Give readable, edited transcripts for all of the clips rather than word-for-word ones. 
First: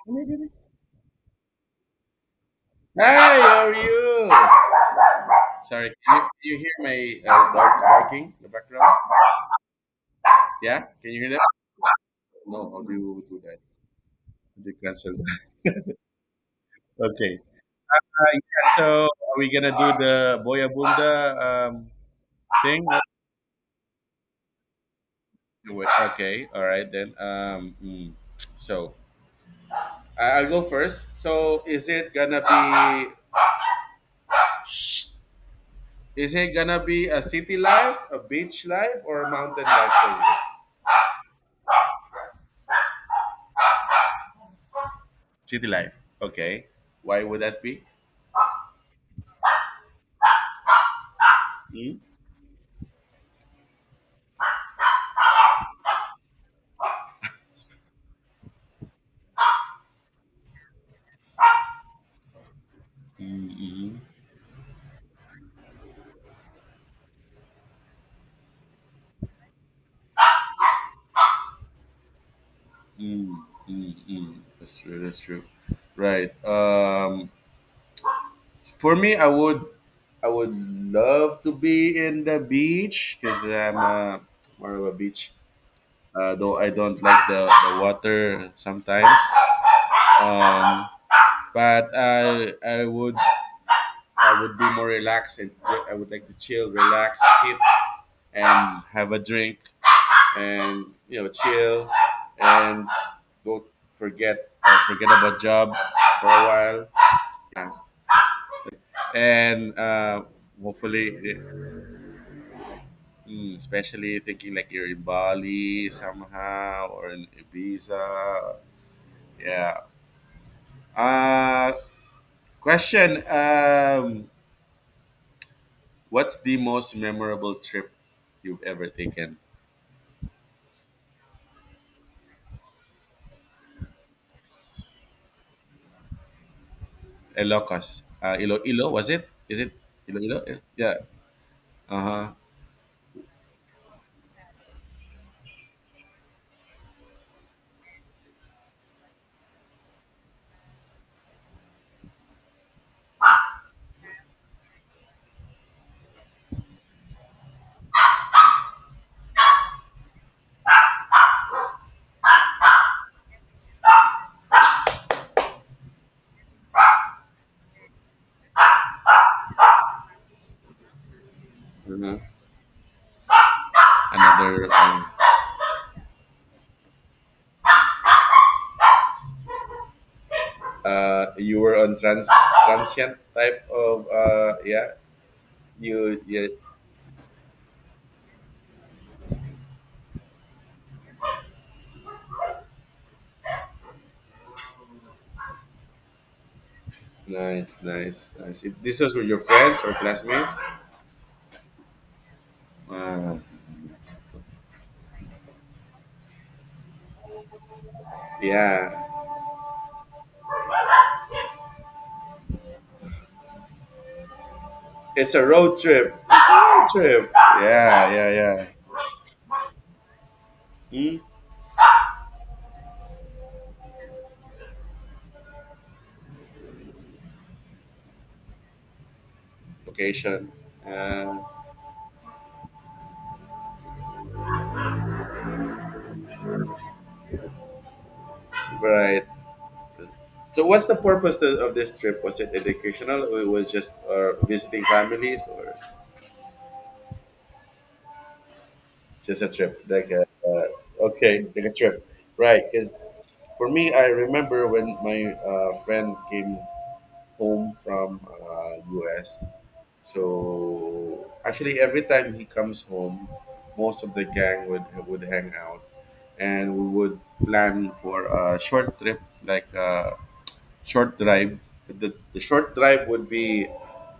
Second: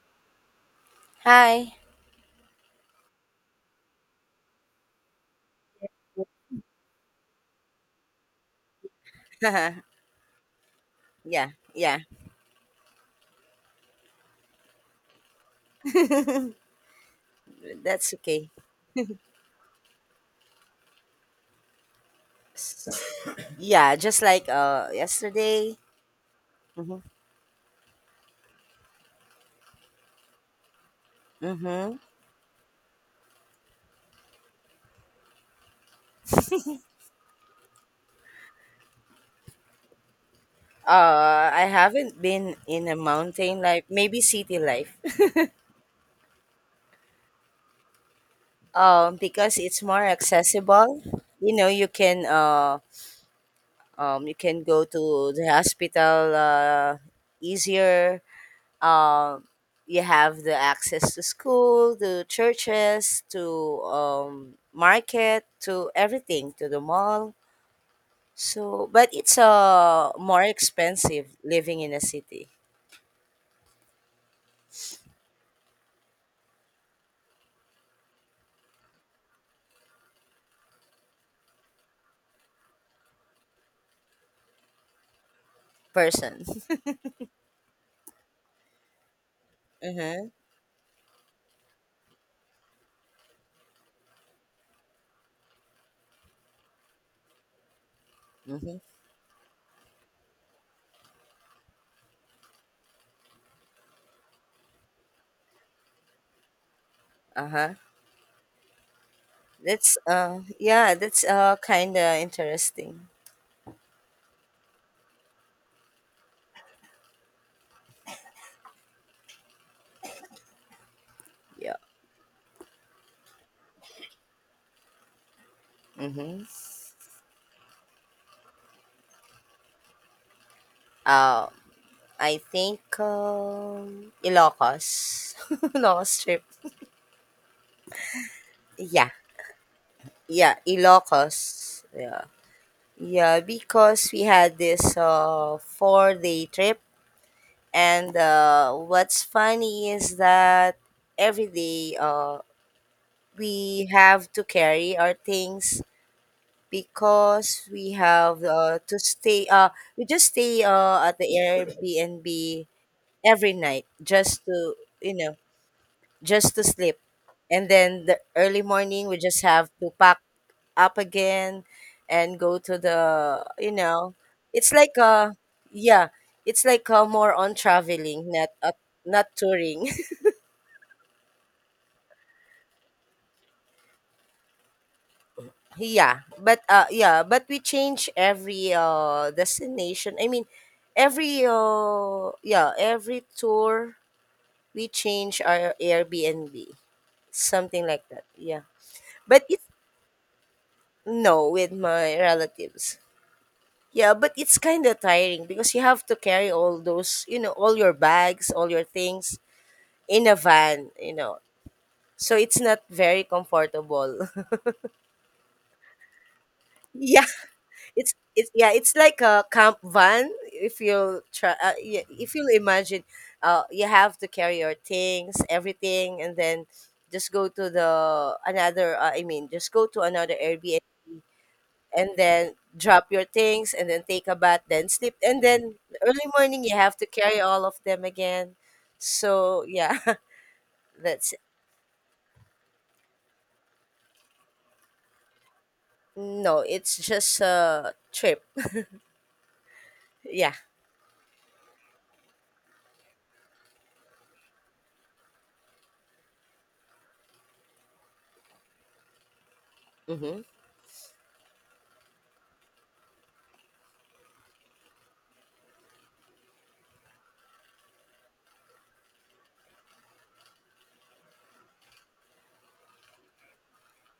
Hi, Hi. how are you? Sorry, can you hear my dogs barking in the background? Yeah, can you hear that? Yeah, yeah, No, I'll do that. They cancel that. Okay. that's okay. Yeah, so are we gonna do the Boyabunda thing? Yeah, just like yesterday. Do it. Okay, all right Mhm. then. Mm. So I'll go first. So Mhm. Is it gonna be a city life, a beach life, or a mountain life for you? I haven't been in a mountain life, maybe city life. City life. Okay. Why would that be? Because it's more accessible. You know, you Hmm? can go to the hospital easier. Um you have the access to school, to churches, to Mm-hmm. Market, to everything, to the mall. So, but it's more expensive living in a city Mm, mm, mm. That's true. That's true. Right. For me, I would love to be in the beach because I'm more of a beach. Person. Though I don't like the water sometimes. Mm-hmm. Um, but I would be more relaxed and I would like to chill, relax, sit, Mm-hmm. and have a drink. And you know chill and go forget forget about job for a Uh-huh. while and That's uh, yeah, hopefully that's eh, kind of interesting. mm, especially thinking like you're in Bali somehow or in Ibiza. Yeah. uh Yeah. Question, what's Mm-hmm. the most memorable trip you've ever taken? Uh, I think Ilocos. Ilocos Strip. Ilocos Ilo Yeah. was it is it Iloilo? Yeah, Yeah. Ilocos. Yeah. Uh-huh, Yeah, because we had this 4-day trip, and what's funny is that every day we have to carry our things, because we have to stay we just stay at the Airbnb every night, just to you know sleep, and then the early morning we just have to pack up again uh-huh. and go to the Another it's like yeah it's like more on traveling, not touring. You were on transient type of yeah. You, yeah. Yeah, but we change every destination. I mean, every tour we change our Airbnb, Nice, something like that. nice, Yeah. nice. This was with your But it friends or classmates? no, with my relatives. Uh, Yeah, but it's kind of tiring because you have to carry all those, all your bags, all your yeah, things in a van. So it's not very comfortable. it's a road trip, road Yeah. trip. Yeah, It's yeah, it's yeah. yeah, it's like a camp van. If Hmm. you'll try, uh, y- if you'll imagine, you have to carry your things, everything, and then just go to the another. I mean, just go to another Vacation. Airbnb, Uh, and then drop your things, and then take a bath, then sleep, and then early morning you have to carry all of them again. right. So yeah, So what's the that's purpose of this trip? Was it educational or it was just visiting families or... no, it's just a trip. Just a trip, like a, Yeah. Okay, like a trip, right? Because for me, I remember when my friend came home from US. Mhm. So actually, every time he comes home, most of the gang would hang out, and we would plan for a short trip, like short drive. The short drive would be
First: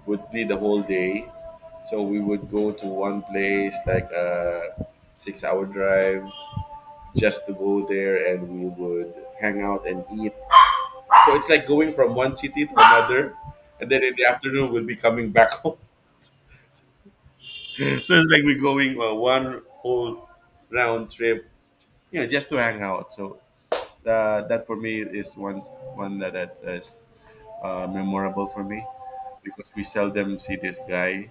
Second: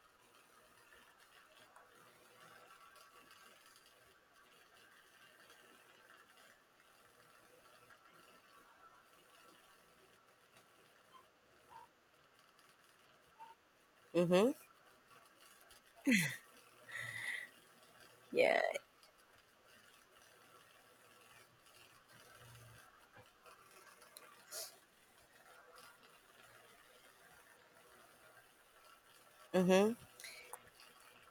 the whole day. So we would go to one place like a 6 hour drive just to go there, and we would hang out and eat. So it's like going from one city to another, and then in the Mhm. afternoon we'll be coming back home. So it's like we're Yeah. going one whole round trip, you know, just to hang out. So that for me is one that, that is memorable for me because we Mhm. seldom see this guy.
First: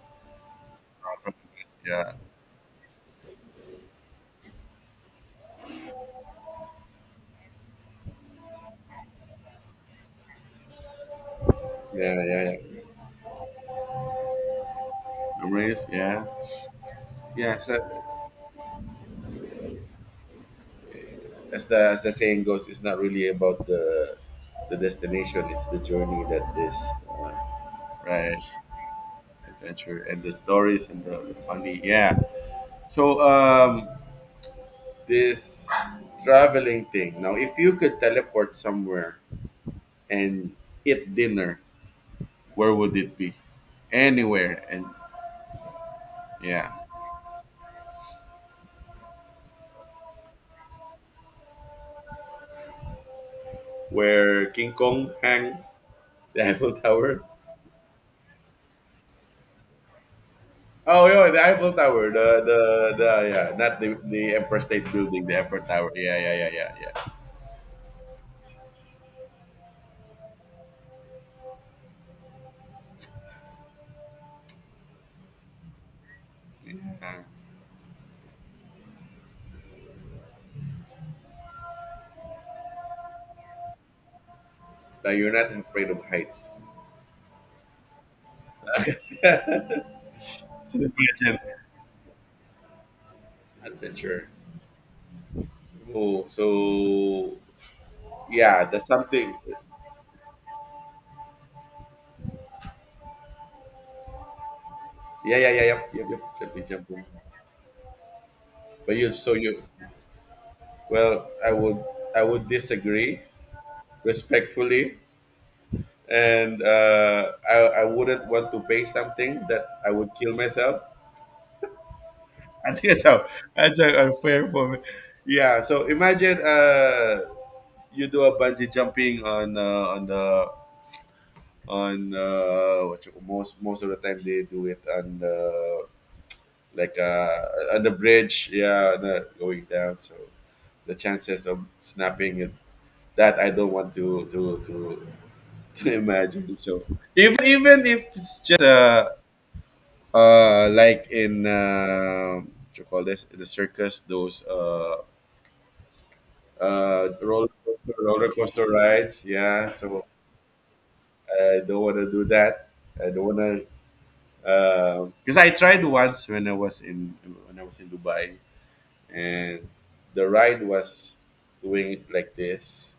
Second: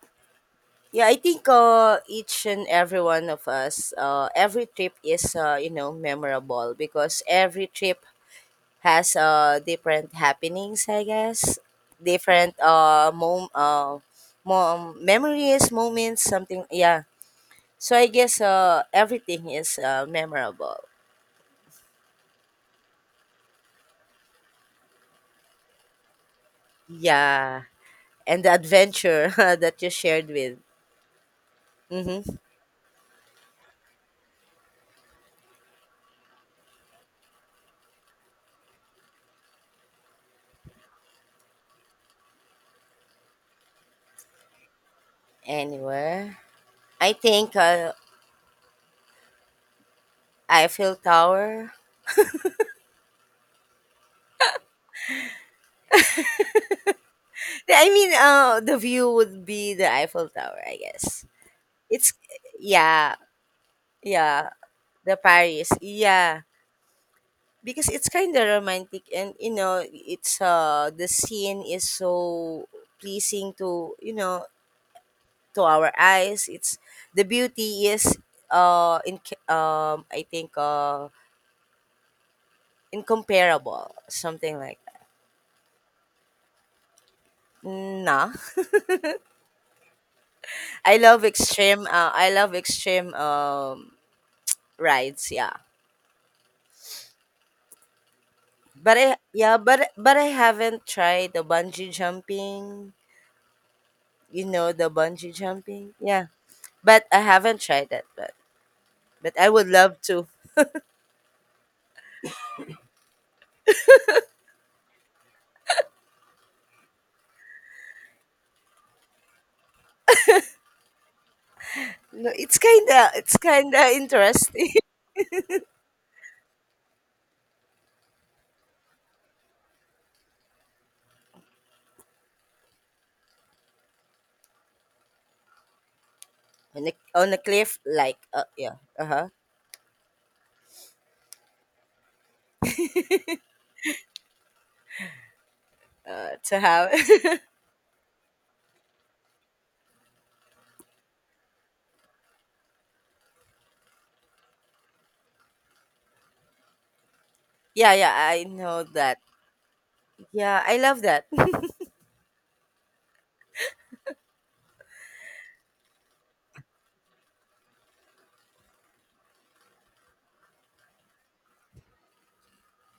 Yeah, I Uh, from, think yeah. each and every one of us, every trip is memorable, because every trip has different happenings, I guess, Yeah, yeah, different yeah. Mom memories, Memories, moments, yeah. something. Yeah, Yeah, so so I guess everything is memorable. as the saying goes, it's not really about the destination, it's the journey that is uh, Yeah, right. and the adventure that you Adventure and shared the with. stories and the funny, yeah. Mm-hmm. So this traveling thing. Now, if you could teleport somewhere and eat dinner, where would it be? Anywhere and, Anywhere, yeah, I think Eiffel Tower. where King Kong hang. The Eiffel Tower. Yeah, I mean, the view would be the Eiffel Tower, I Oh, guess. yeah, the Eiffel Tower. It's The Yeah, Yeah, not the yeah, Empire State the Building, the Eiffel Paris, Tower. Yeah, yeah, yeah, yeah, yeah, yeah. because it's kind of romantic, and you know, it's the scene is so pleasing to to our eyes. It's The Yeah. beauty is in I think incomparable, something like that. No, you're not afraid of heights. Nah, It's an I love adventure. extreme. I love extreme Adventure. rides. Yeah. Oh, so yeah, that's But I something. yeah, but but I haven't tried the bungee jumping. You know the bungee Yeah, yeah, yeah, yep, jumping, yep, yep. yeah. Jumping, But jumping. I haven't tried that, but But but I would love to. well, I would disagree respectfully, and I wouldn't want to pay something that I would kill myself. No, it's I think that's kinda how it's kinda unfair for interesting. me. Yeah. So imagine you do a bungee jumping on the on what you, most of the time they do it on the, on a, like on a cliff, on the like bridge. yeah, Yeah, on uh the, huh, going down. So the chances of snapping it that I don't want to imagine. to So even have. If it's just like in what you call this, the circus, those roller Yeah, coaster, yeah, I know that. rides. Yeah, so Yeah, I love that. I don't want to do that. I don't want to, because I tried once when I was in Dubai, and the ride was doing it like this,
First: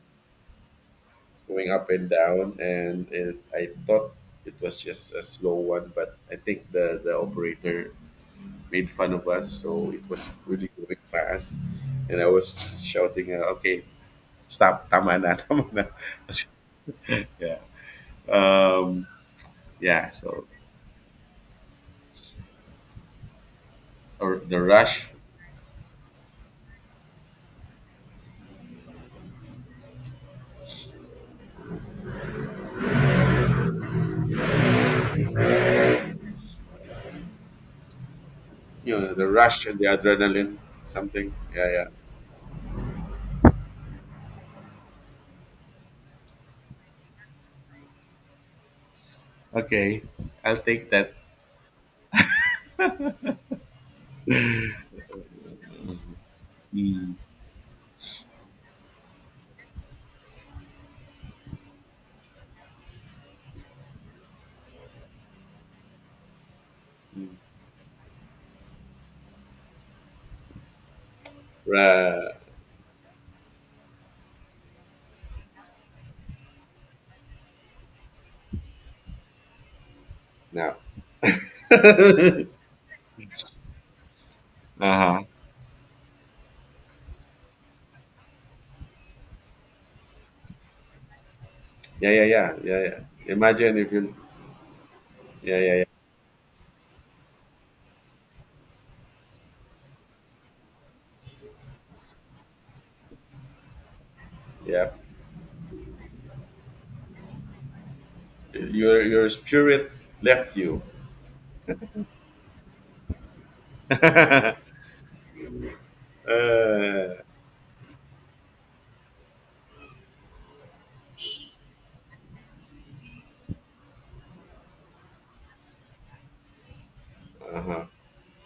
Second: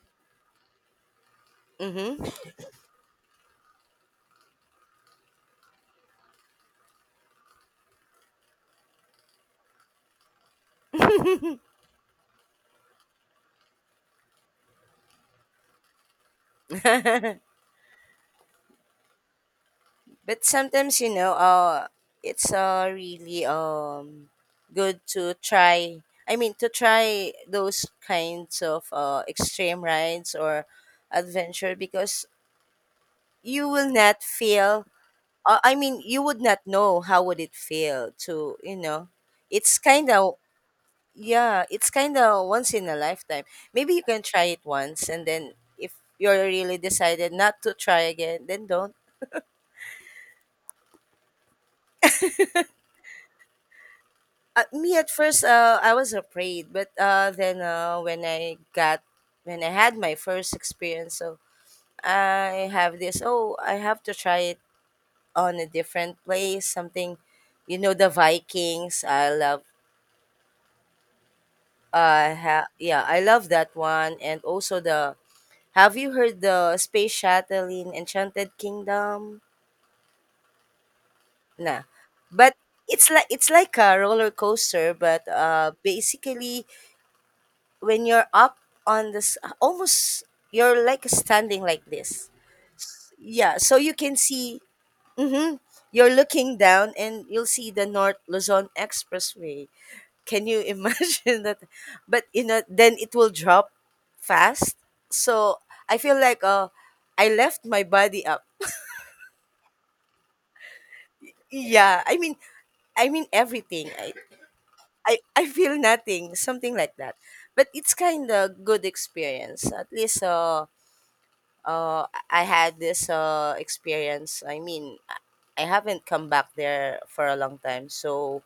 going up and Mm-hmm. down, and it, I thought it was just a slow one, but I think the operator made fun of us, so it was really going fast, and I was shouting, "Okay, stop, tama na, tama na." Um, yeah, But so, sometimes, it's really or the good rush, to try. I mean, to try those kinds of extreme rides or adventure, because you will not feel, I mean, you would not know how would it feel to, you you know. know, the rush it's and the kind of adrenaline, something. yeah Yeah, yeah. it's kind of once in a lifetime. Maybe you can try it once, and then if you're really decided not to try again, then don't. Okay, I'll take that. Me at first, I was afraid, but Mm. Then when I had my first experience, so I have this. Oh, I have to try it on a different place. Something, you know, the Vikings. I love. Right Yeah, I love that one, and also the. Have you heard the space shuttle in Enchanted Kingdom? now. Nah, Yeah, but it's like a roller uh coaster, huh. but basically when you're up on this, almost you're like standing like Yeah, yeah, this. yeah, yeah, yeah. Yeah, so Imagine if you you, can see. Hmm, yeah, yeah, you're looking down and you'll see the North Luzon Expressway. Can you imagine that? But you know, then it will drop fast. yeah, So I feel like I left my body up. yeah. Your spirit left you. Yeah, I mean, everything, Uh, I feel nothing, something like that. uh-huh. But it's kind of good experience, at least I had this experience. I mean, I haven't come back there for a long time. So,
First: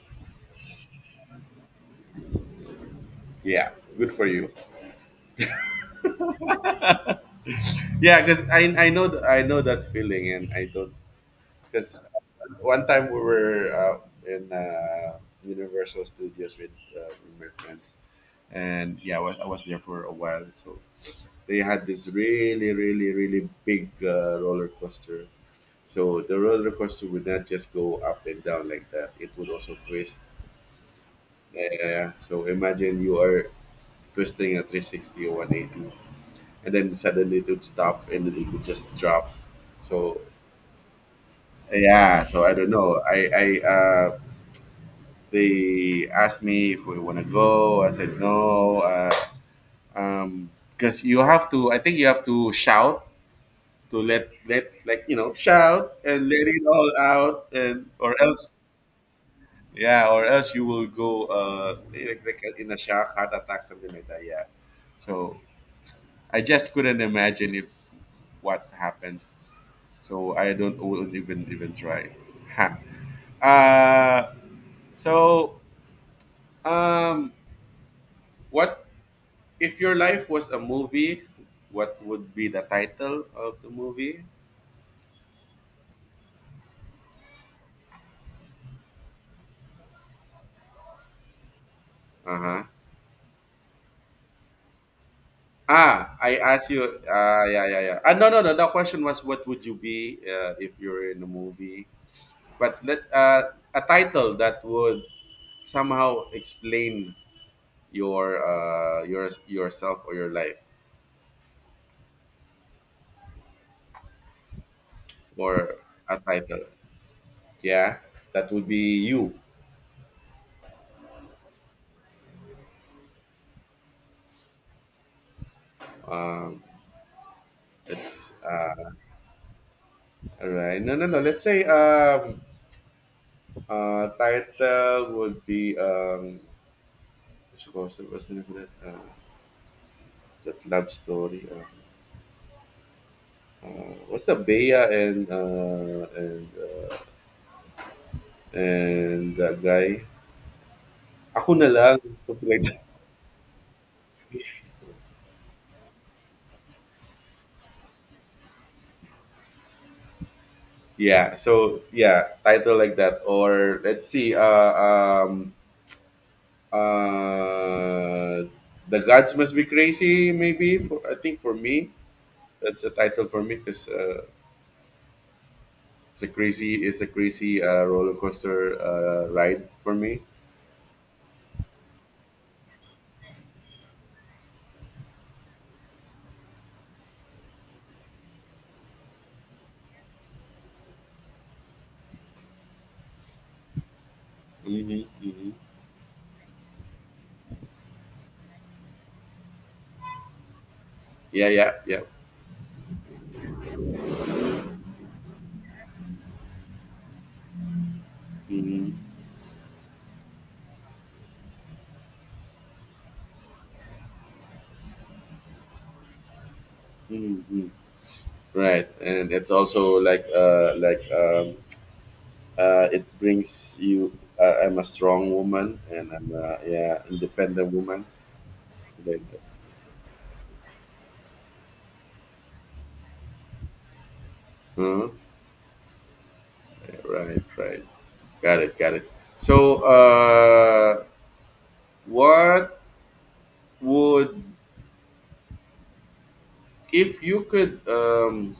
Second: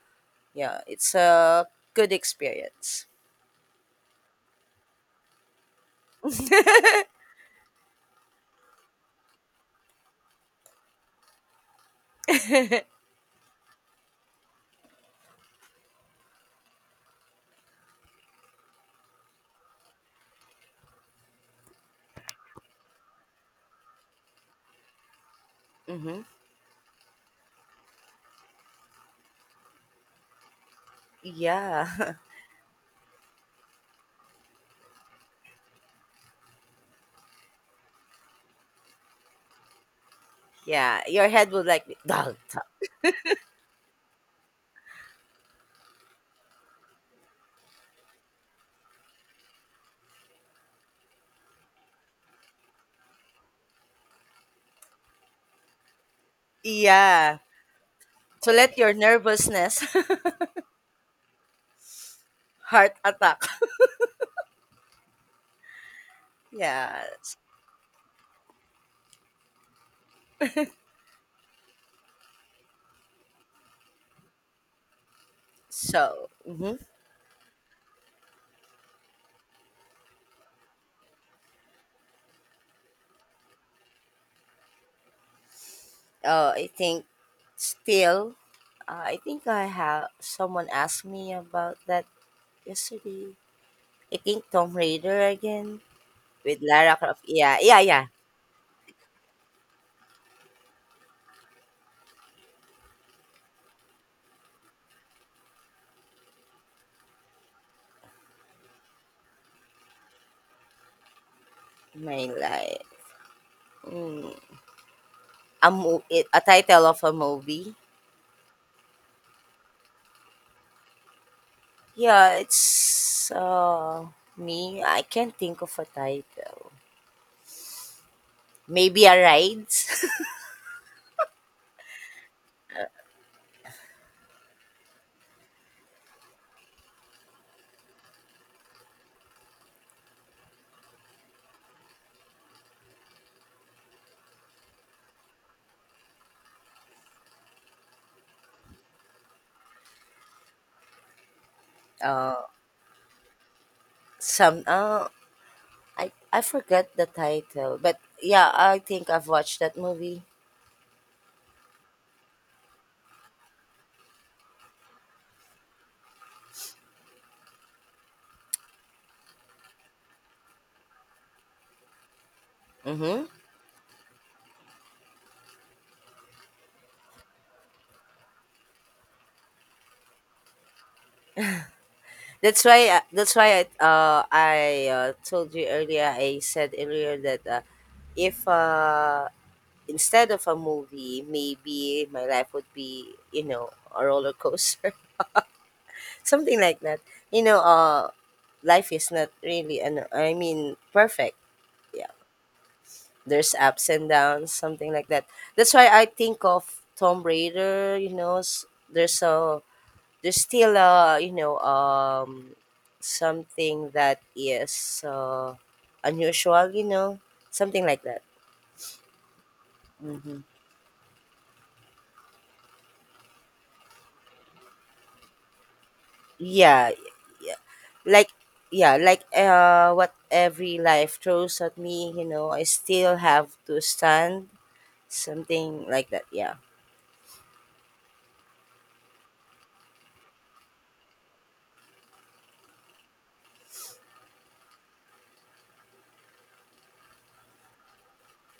yeah, it's a good experience. Yeah, good for you. Yeah, because I know I know that feeling, and I don't. Because one time we were out in Universal Studios with my friends, and yeah, I was there for a while. So they had this really, really, really big roller coaster. Mm-hmm. So the roller coaster would not just go up and down like that; it would also twist. Yeah. Yeah. So imagine you are twisting at 360 or 180, and then suddenly it would stop, and then it would just drop. So Yeah. Your head would like, be, yeah. dog, So I don't dog." know. I They asked me if we want to go. I said no, um, because you have to. I think you have to shout to let let like you know shout and let it all Yeah. out, and or To else, let your nervousness, yeah, or else you will go like, like, in a heart shock, heart attack. attack, something like that. Yeah. So I just couldn't Yeah. imagine if what happens. So I don't wouldn't even try. Ha. So So, mm-hmm. um, what if your life was a movie, what would be the title of the movie? I think still, I think I have someone asked me about that Uh-huh. yesterday. I think Tomb Raider again. Ah, I With asked you. Lara Croft. Ah, Yeah, yeah, yeah, yeah, yeah. yeah. Ah, no, no, no. The question was, what would you be if you're in a movie? But let a title that would somehow explain your yourself or your life, My like, mm, or a a title. title of a movie. Yeah, that would be you. Yeah, it's me. I can't think of a Um, title. it's Maybe a ride. All right. No, no, no. Let's say uh, title would be, what's the name of that? That love story. What's the Bea and and that guy? Ako na lang uh, something like that. some I forgot the title, but yeah, I think I've watched that movie. Yeah. So yeah, title like that, or let's see. Um, uh, the gods must be crazy. Maybe for I think for me, that's a Mm-hmm. title for me because it's a crazy roller coaster ride for me. That's why I told you earlier. I said earlier that, if instead of a movie, maybe my life would be, you know, a roller coaster, Mm-hmm. Hmm. something like that. You know, life is not really, I mean, perfect. Yeah, yeah, yeah. Yeah, there's ups and downs, something like that. That's why I think of Tomb Raider. You know, Mm-hmm. there's a there's still a something that is unusual. You know, Mm-hmm. something like that. Right, and it's also like Hmm. It brings you. I'm a strong woman, and I'm a, Yeah, yeah, independent woman. like Like that. What every life throws at me, you know, I still have to stand, Huh? something like that. Yeah. Yeah, right, right. Got it, got it. So, what would if you could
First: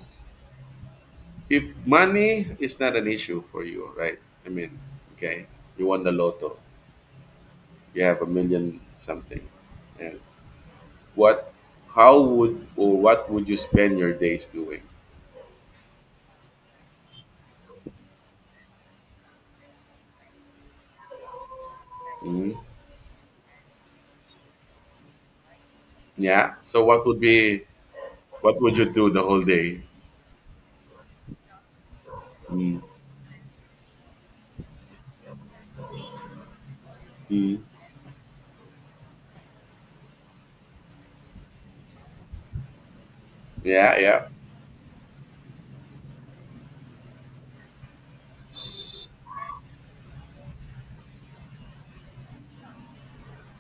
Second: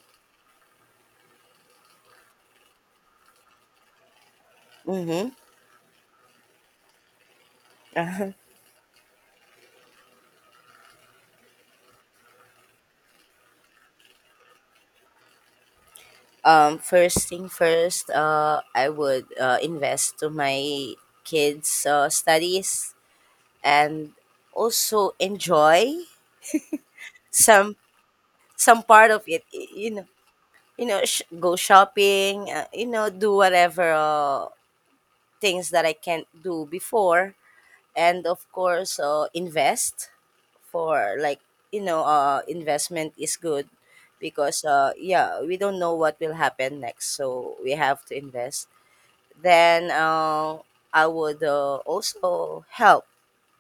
if money is not an issue for you, right? I mean, Mm-hmm. okay, you won the lotto. You have a Uh-huh. million something. And what, how would or what would you spend your days doing? First thing first, I would, invest to my kids' Mm, studies, and also enjoy yeah, so what would be, some what would some you do part the of whole it. Day? Go shopping, Mm, do whatever things that I can't do before. mm, And of course, invest for like, investment is good, yeah, yeah, because, yeah, we don't know what will happen next, so we have to invest. Then I would, also help,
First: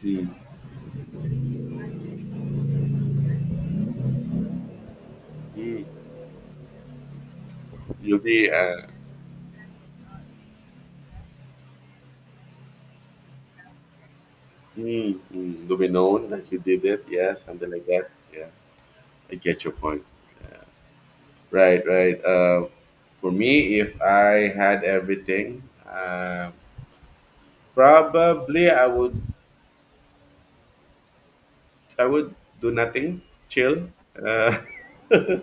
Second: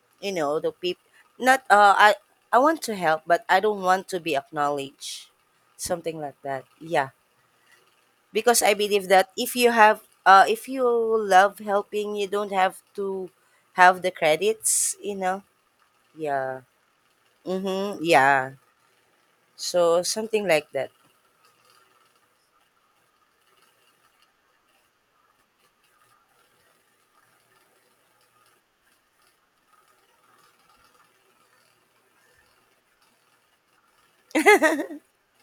mm, you know, the people, not, I want to help but I don't want to be acknowledged, mm, something like that. Yeah. you'll be Because I uh, believe that if you love helping, you don't have to have the credits, you mm, know. mm, you'll be known that you Yeah. did it, yeah, something like Mm-hmm. that, yeah. Yeah. I get your So point. something like that. Right, right. For me, if I had everything, probably I would I would do nothing, chill, uh,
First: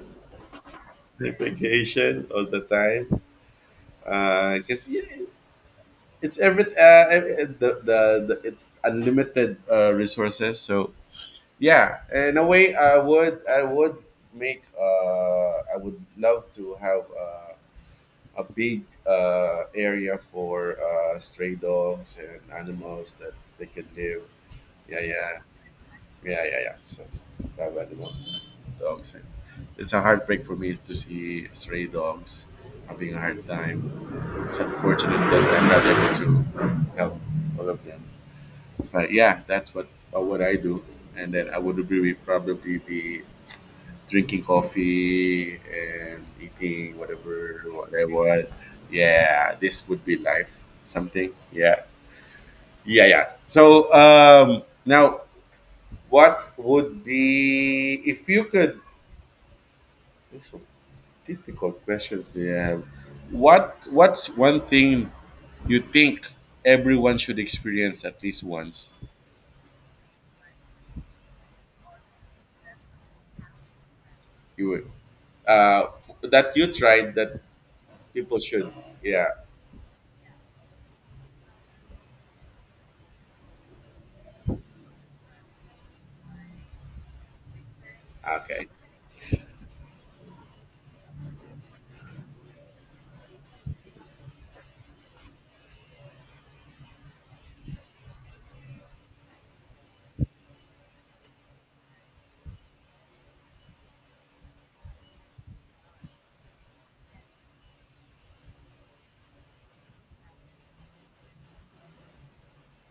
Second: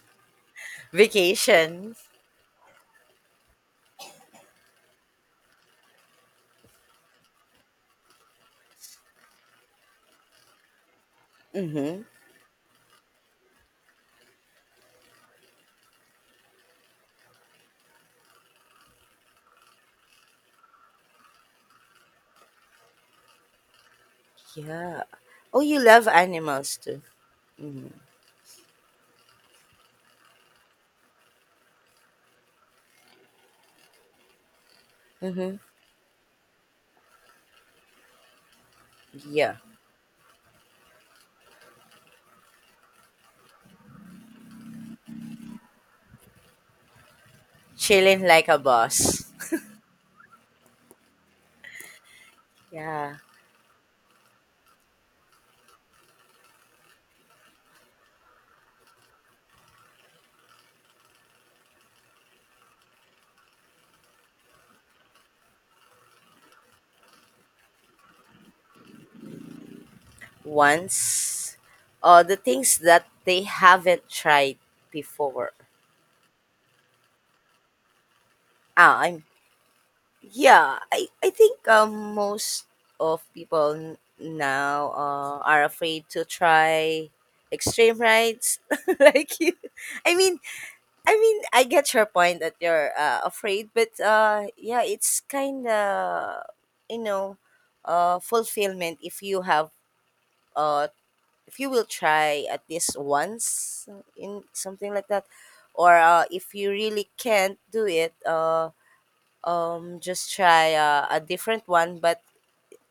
Vacation. vacation all the time. Because yeah, it's every ev- the it's unlimited resources. So yeah, Mm-hmm. in a way, I would make I would love to have a big area for stray dogs and animals that they could live. Yeah, Yeah. yeah. Oh, you love Yeah, yeah, yeah. animals too. So it's- Mm-hmm. the most dogs. And it's a heartbreak for me to see stray dogs having a hard time. It's unfortunate that Mm-hmm. I'm not able to help all of them. But yeah, Yeah. that's what I do. And then I would be probably be drinking coffee and eating whatever what I Chilling like want. a boss. Yeah, this would be life. Something. Yeah, yeah, Yeah. yeah. So now, what would be if you could? These are difficult questions they have. What's one thing you think everyone should experience at least once? Once. The things that they haven't tried You would, before. That you tried, that people should. Ah, I'm. Yeah. Yeah. I think, most of people now are afraid to try extreme rides, Okay. like you. I mean, I mean, I get your point that you're afraid, but yeah, it's kind of, you know, fulfillment if you have, uh, if you will try at least once in something like that. Or if you really can't do it, just try a different one. But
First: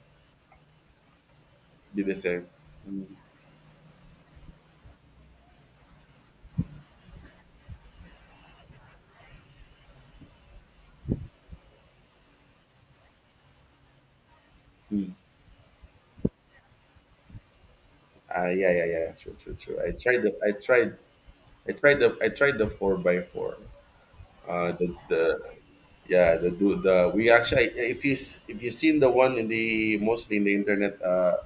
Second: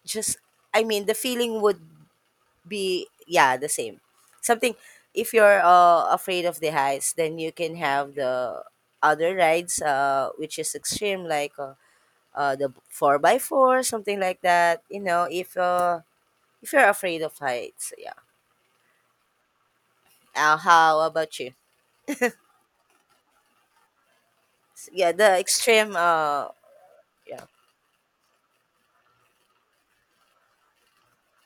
just, I mean, the feeling would Be the same. be, yeah, the same, something. If you're afraid of the heights, then you can have the other rides, which is extreme like the 4 by 4, something like that, you Mm-hmm. know. If you're afraid of heights, yeah. Yeah, yeah, yeah. True, true, true. I tried the. I tried. How about you? I tried the. I tried the four by four. Yeah, The the extreme, Yeah, the do the we yeah, actually, if you've seen the one in the mostly in the internet,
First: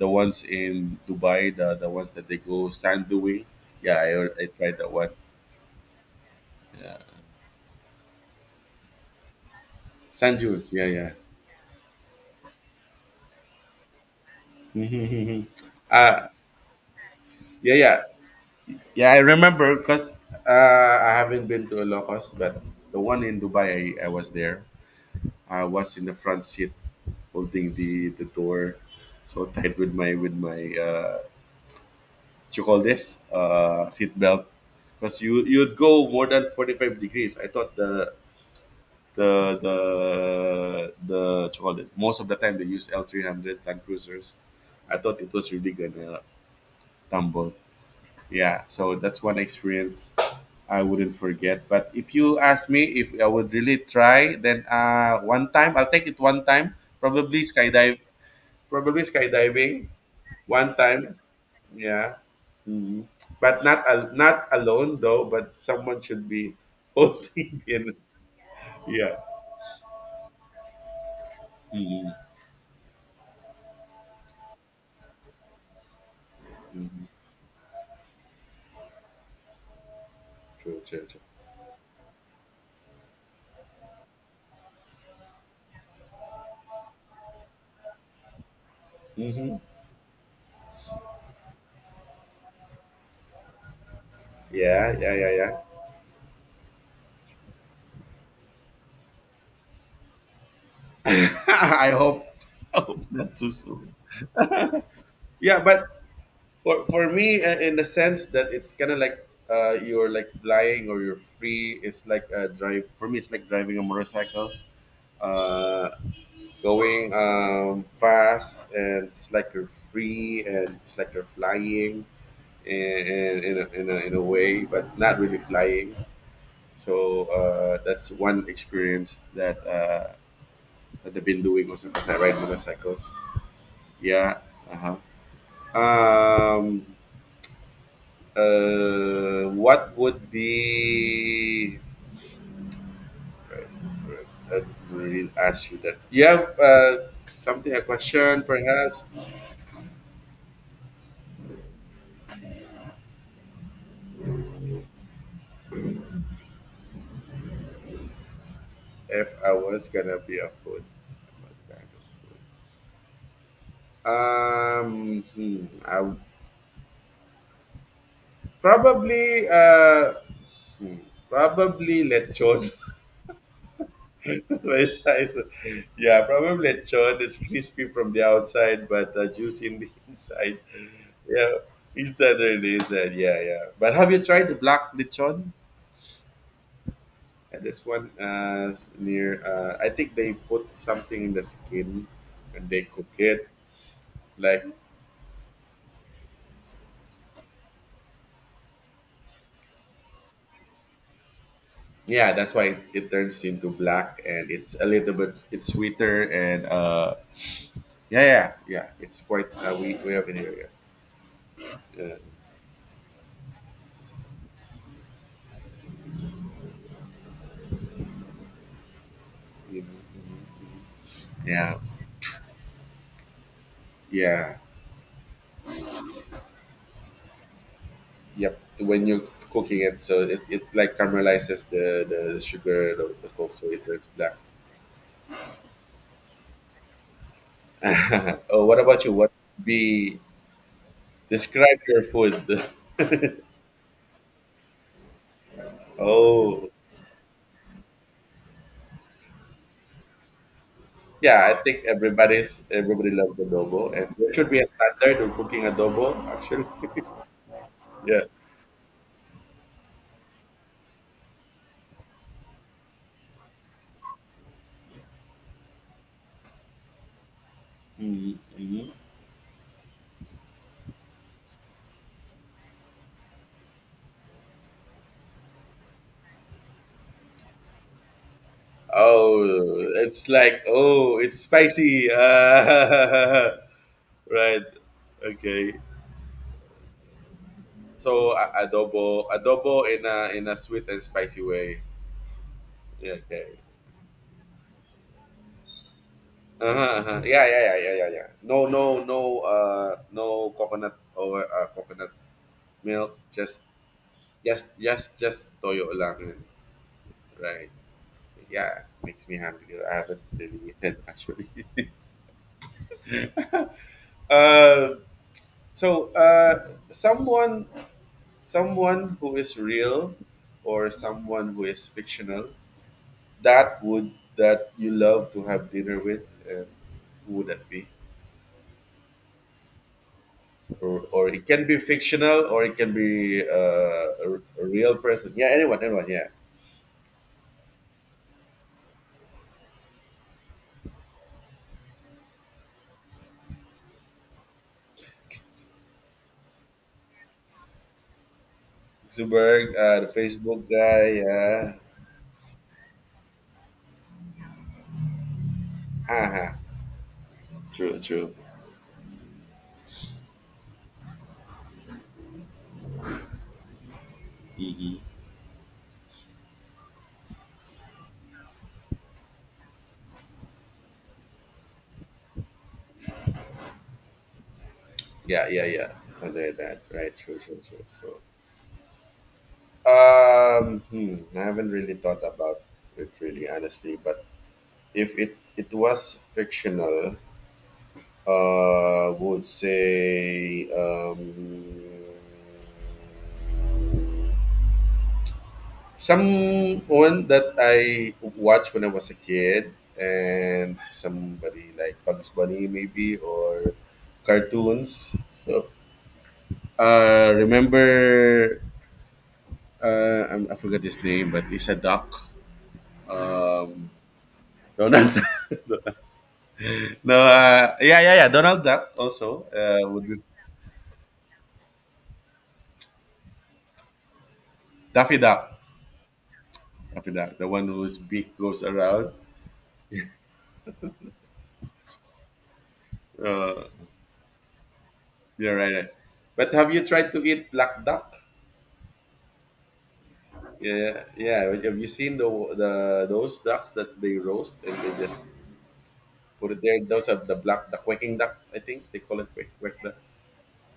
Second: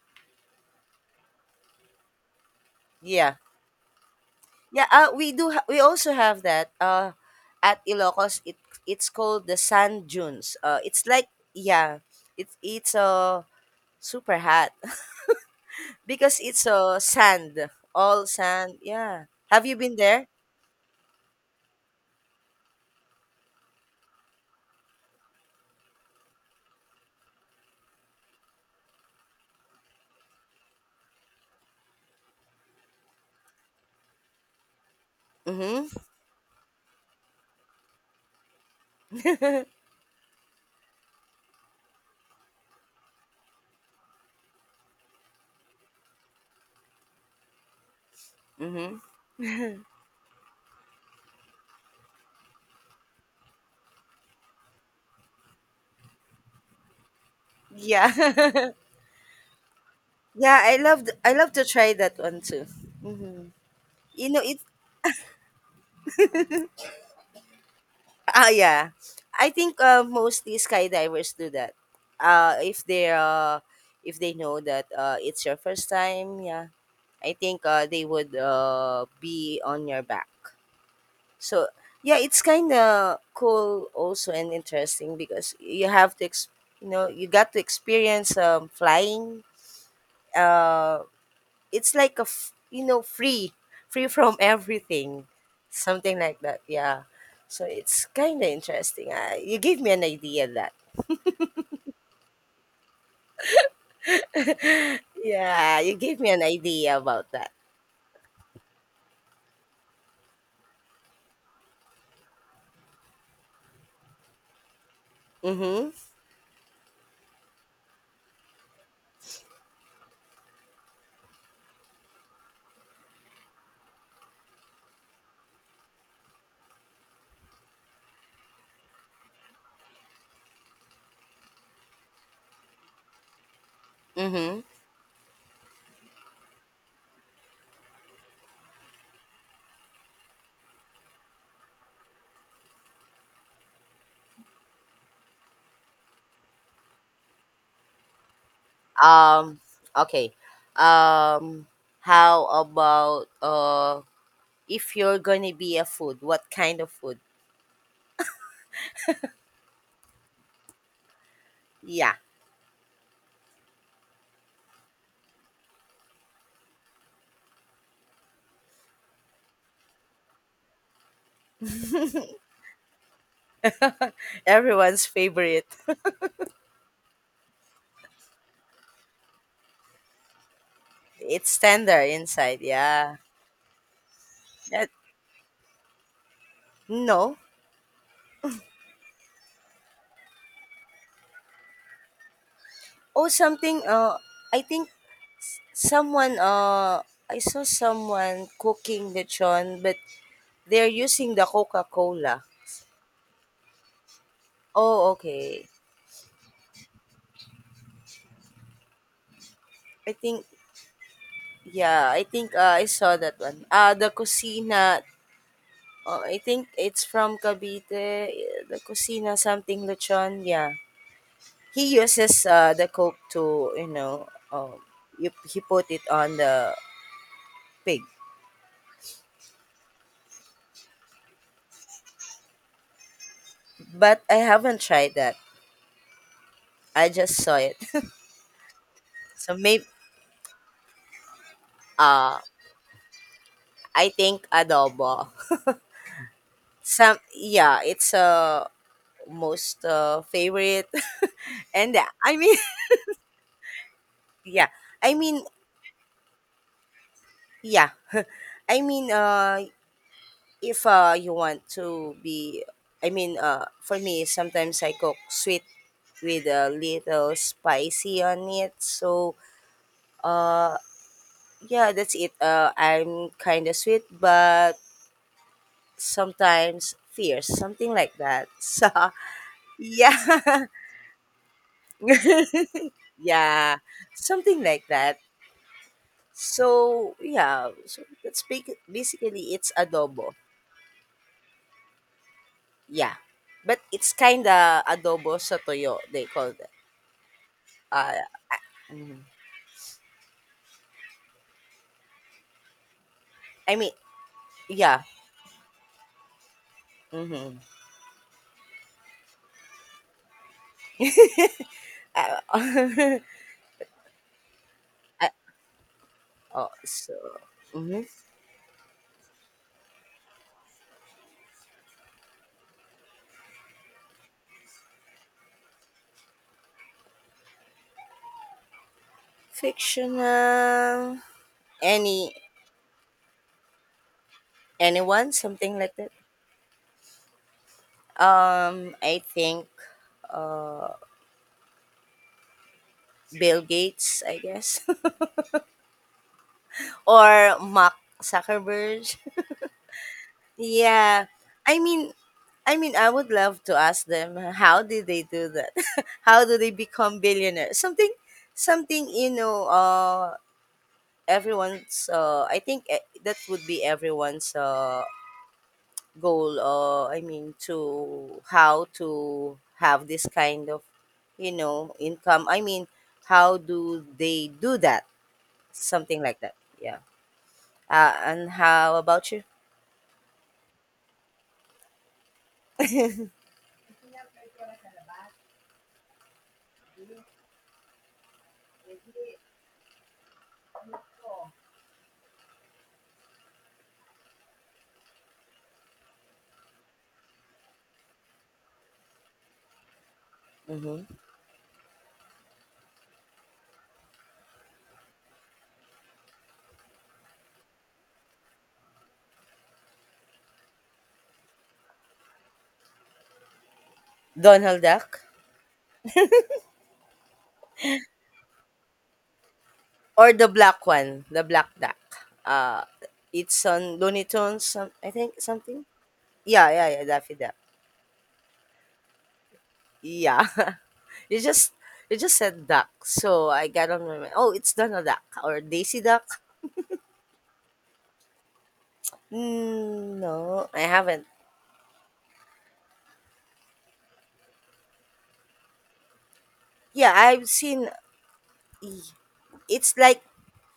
the ones in Dubai, the ones that they go sand yeah, doing. Yeah, I tried yeah. that one. We also have that Yeah, at Ilocos. It's called the sand sand dunes. dunes. Yeah, It's yeah. like, yeah. It's super hot. Mm-hmm. Uh, Because it's sand, yeah, yeah, all sand. yeah. I Yeah. Have you remember been because there? I haven't been to Ilocos, but the one in Dubai, I was there. I was in the front seat holding the door, so tight with my what you call this seat belt because you'd Mm-hmm. go more than 45 degrees. I thought the the the what you call it, most of the time they use l300 land cruisers. I thought it was really gonna tumble. Yeah, so Mm-hmm. that's one experience I wouldn't forget. But if you ask me if I would really try, then one time I'll take it. One time, probably skydive, Yeah. probably skydiving, Yeah, one time. I love to try Yeah. that one too. Hmm. Hmm. But You know not it. alone though, but someone should be holding in. Ah, yeah. Yeah. I think, mostly skydivers do that. Hmm. Uh, if they uh, if they know that it's your first time, yeah, Hmm. I think they would, be on your back. True, true, true. So yeah, it's kind of cool also and interesting, because you have to, you know, you got to experience, flying. Hmm. Uh, it's like a, you know, free, free from Yeah, everything, yeah, yeah, yeah. something like that. Yeah. So it's kind of interesting. You gave me an idea that. I hope. I hope not too soon. Yeah, Yeah, but you gave me an for, idea for about me, that. In the sense that it's kind of like you're like flying or you're free. It's like a drive. For me, it's like driving a motorcycle, Mhm. uh, going fast, and it's like you're free and it's like you're flying. In a way, but not really flying. So that's one experience that that I've been doing also because I ride motorcycles. Yeah. Mhm. Uh-huh. Um, what would be? I didn't really ask you that. Yeah. Something, a question perhaps. Um. Okay. Um. How about if you're gonna be a food, what kind of food? If I was gonna be a food, what kind Yeah. of food? Um, hmm, I would- probably. Probably lechon. Rice Everyone's size. favorite. Yeah, probably lechon is crispy from the outside, but juicy in the inside. Yeah, It's tender instant inside, release. And yeah. yeah, yeah. But have you tried the That, black lechon? no. There's one near. I think they put something in the skin and they cook Oh, it. something, I Like, think someone, I saw someone cooking lechon, but they're using the yeah, Coca-Cola. that's why it turns into black, and it's a Oh, little bit, okay. it's sweeter, and yeah, yeah, yeah, it's quite we I have in think here. Yeah. yeah, Yeah. I think I saw that one. The Cocina, I think it's from Cavite, the Cocina something You know. lechon, yeah. Yeah. He uses the coke to Yeah, um, he put it on the pig, yep. When you're cooking it, so it like caramelizes the sugar, the coke, so it turns but I black. haven't tried that. I just saw it. Oh, what about you? What So maybe be describe your food? uh I think adobo, Oh, some, yeah, it's most favorite. yeah. I think And I mean everybody loves adobo, and there should be a yeah, i standard of mean cooking adobo. Actually, yeah, yeah. I mean if you want to be, I mean for me, sometimes I cook sweet with a little spicy Mm-hmm. on it. Mm-hmm. So, uh, yeah, that's it. I'm kind of sweet, but sometimes fierce, something like that. So, Oh, it's yeah, like, oh, it's spicy. Right. yeah, something like that. Okay. So, yeah, so So that's big, adobo, basically it's adobo in adobo. A sweet and spicy way. Yeah, Yeah, okay. but it's kind of adobo sa toyo, they call that. Uh-huh, uh-huh. Yeah, yeah, yeah, yeah, yeah, Uh, yeah. No, no, mhm. no. No coconut or coconut milk. I mean, yeah. Just toyo lang. Mm-hmm. Right. Yeah, it makes me happy. I haven't really eaten actually. Uh, Uh, I, so oh, so, someone, mhm. someone who is real, or someone who is fictional, that would, that you love to have dinner with, and who would that be? or, Fictional. or it can be Any, fictional or it can be a real anyone? person. Yeah, Something anyone, like anyone. that? Yeah. I think Bill Gates, I guess. Or Mark Zuckerberg. Zuckerberg, the Facebook guy. Yeah. Yeah. I mean I mean I would love to ask them, how did they do that? Haha. How do they Huh. become billionaires? True, Something true. something you know, everyone's, that would be everyone's Hmm. Goal. I mean to, how to have this kind of, you know, income. I mean, how do they do that, Yeah, yeah, yeah. something like Something that. like that, Yeah. right. True, true, true. Uh, So and how about you? um hmm, I haven't really thought about it really honestly, but if it was fictional, would say someone that I watched when I was a kid, and Mm-hmm. somebody like Bugs Bunny maybe, or cartoons. So remember, I forgot his name, but he's a duck. Um, Donald Donald. Duck. No, yeah, yeah, yeah. Donald Duck also would be Or the black one, the black duck. Uh, it's on Looney Tunes, some, I Daffy think Duck. something. Yeah, yeah, yeah, Daffy Daffy Duck, the Duck. one whose beak goes around. Yeah. you just you just said duck, so Uh, I got on my mind, oh, it's Donald Duck you're or right. Eh. Daisy Duck. But have you tried to eat black duck? Mm, no, I Yeah, haven't. yeah. Have you seen the those ducks that they roast and they just put it there? Those Yeah, are the I've black, the seen. quacking duck. I think they E-, call it quack, quack it's duck, like,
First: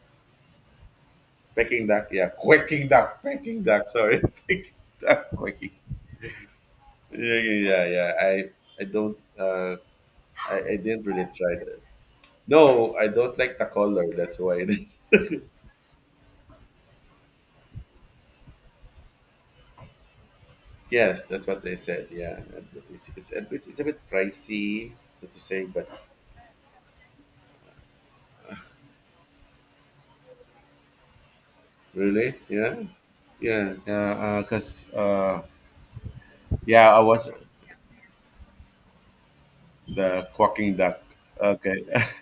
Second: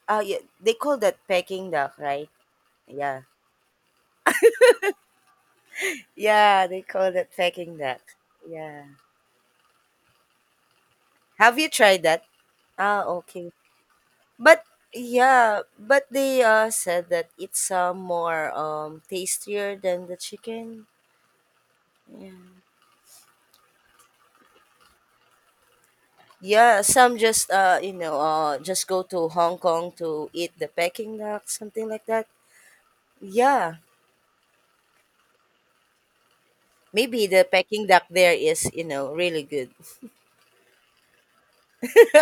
yeah, they call that Peking quacking duck, duck. right? Yeah, quacking duck, Yeah, quacking duck. Sorry, quacking duck, quacking. yeah, they call that Yeah, yeah, Peking yeah, duck. yeah. I Yeah. I don't. I didn't really try Have you that. tried that? No, Ah, I don't okay. like the color. That's But why. yeah, but they said that it's more tastier than the chicken. Yes, that's what they said. Yeah, it's a bit pricey, so to say, but Yeah, some just you know just go to Hong Kong to eat the Peking duck, something like that. really? Yeah. Yeah, Yeah. yeah. Because uh, yeah, I Maybe was the Peking duck there is, you know, really good. the quacking duck. Okay.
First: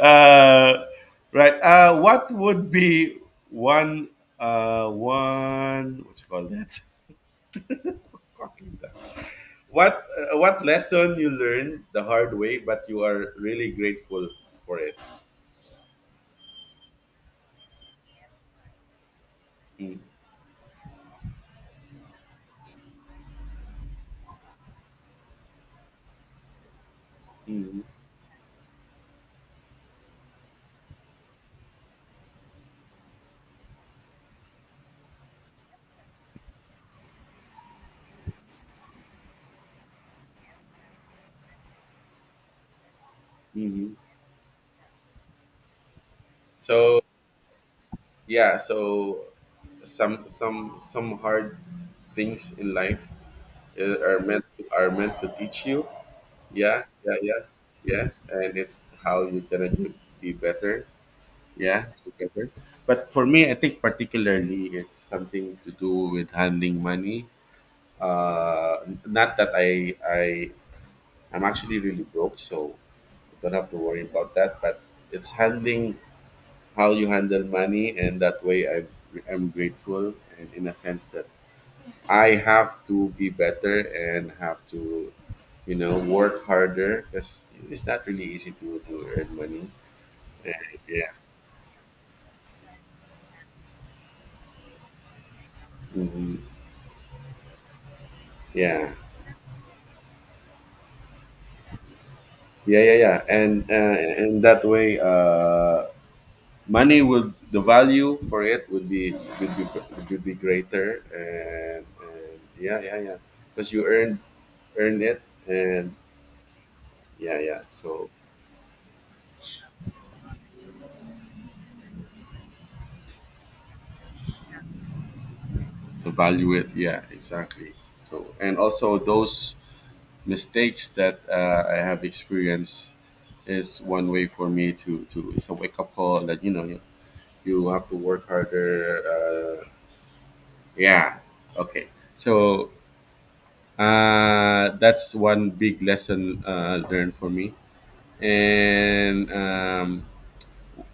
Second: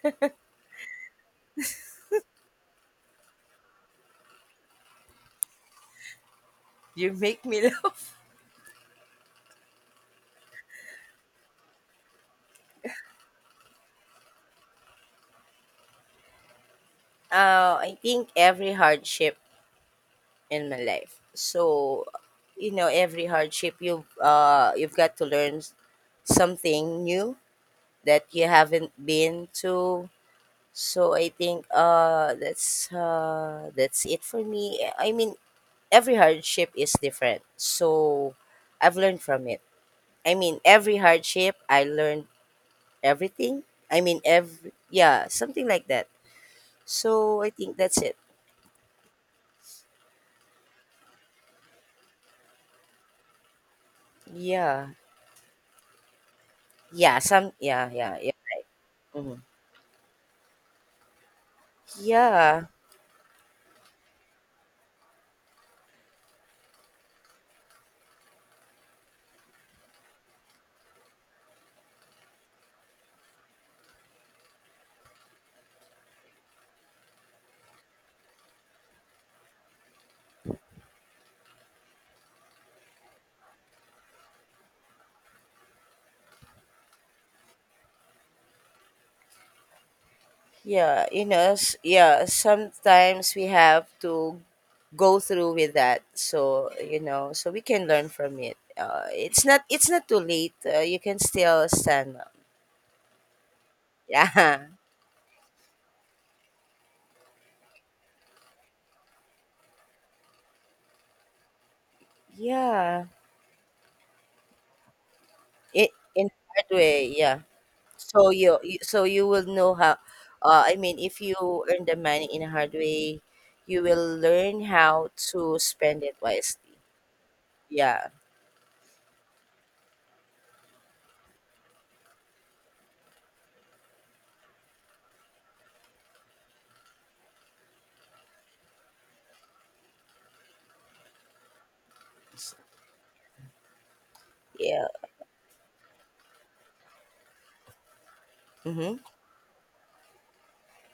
uh, right. What would be one one, what's it called that You make me laugh. quacking duck? What lesson you learned the hard way, but you are really grateful for it. I think every hardship in my life. So, you know, every hardship you've got to learn something new Mm-hmm. that you haven't been to. So I think that's it for me. I mean, every hardship is different. So I've learned from it. I mean, every hardship I learned everything. Hmm. I mean, every, yeah, something like that. So So I think that's it. yeah. So some hard things in life are meant, Yeah, are meant to teach you. Yeah, yeah, yeah, yeah. some, yeah, yeah, Yes, yeah, and it's how mhm, you can be better. Yeah, be better. yeah, But for me, I think particularly it's something to do with handling money. Not that I'm actually really broke, so don't have to worry about that. But it's handling, how you handle money, and that way I'm grateful, and in a sense that I have to be better and have to, you know, work harder because it's not really easy to earn money. Eh, yeah. yeah. You know, s-, yeah. Sometimes we have to go through with that. Mhm. So, you know, so we can learn from it. Yeah. It's not too late. You can still stand up. Yeah. Yeah. Yeah. And that Yeah, way, money will, the value for it would be, would be, would be greater. And yeah, yeah, yeah. yeah. Because you earn, earn it, It and in hard way. Yeah. yeah, yeah. So So you so you will know how. I mean, if you earn the money in a hard way, you will learn how to spend to it value it. wisely. Yeah, exactly. Yeah, So and also those mistakes that I have experienced is one way for me to, it's a wake up call that you know you, you have to work harder. Yeah, okay. So yeah. that's one big lesson learned for me. Mm-hmm. And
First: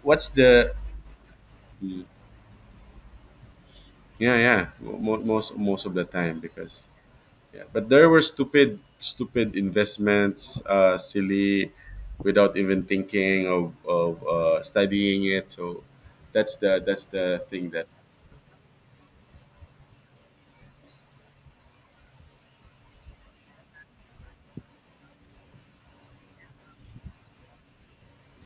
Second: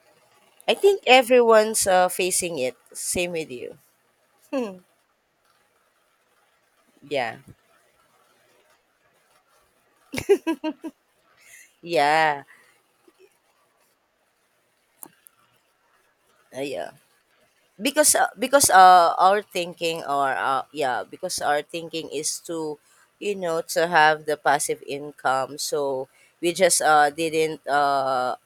what's I the, think everyone's facing it. Same with you. yeah, yeah, most, most of the time because Yeah, yeah, but there were stupid, stupid investments, silly, yeah, without even thinking of studying it. So yeah. that's the thing that Because our thinking or, yeah, because our thinking is to, you know, to have the passive income. So we just didn't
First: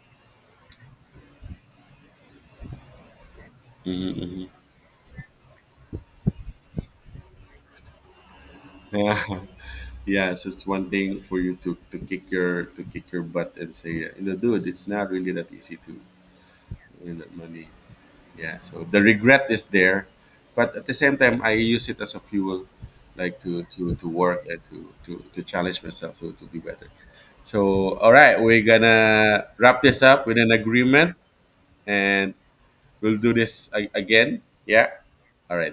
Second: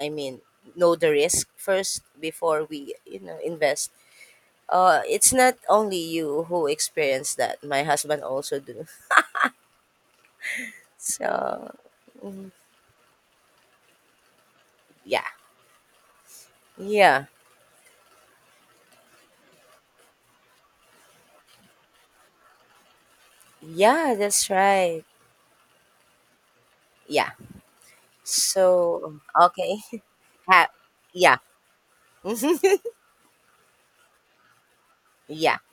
i mean know the risk first before we, you know, invest. mhm, Uh, it's not only you who experience that, my husband also do. mhm. Yeah, it's just one thing for you So, to kick mm, your, to kick your butt and say, you know, dude, it's not yeah, really that easy to earn yeah that money. Yeah, so the regret is there, but at the same time, I use it as a fuel, like to yeah, work that's and right, to challenge myself to be better. yeah. So, all right, we're So gonna okay. wrap this up with an Ha-, agreement, yeah. and we'll do this again. Yeah. All Yeah. right.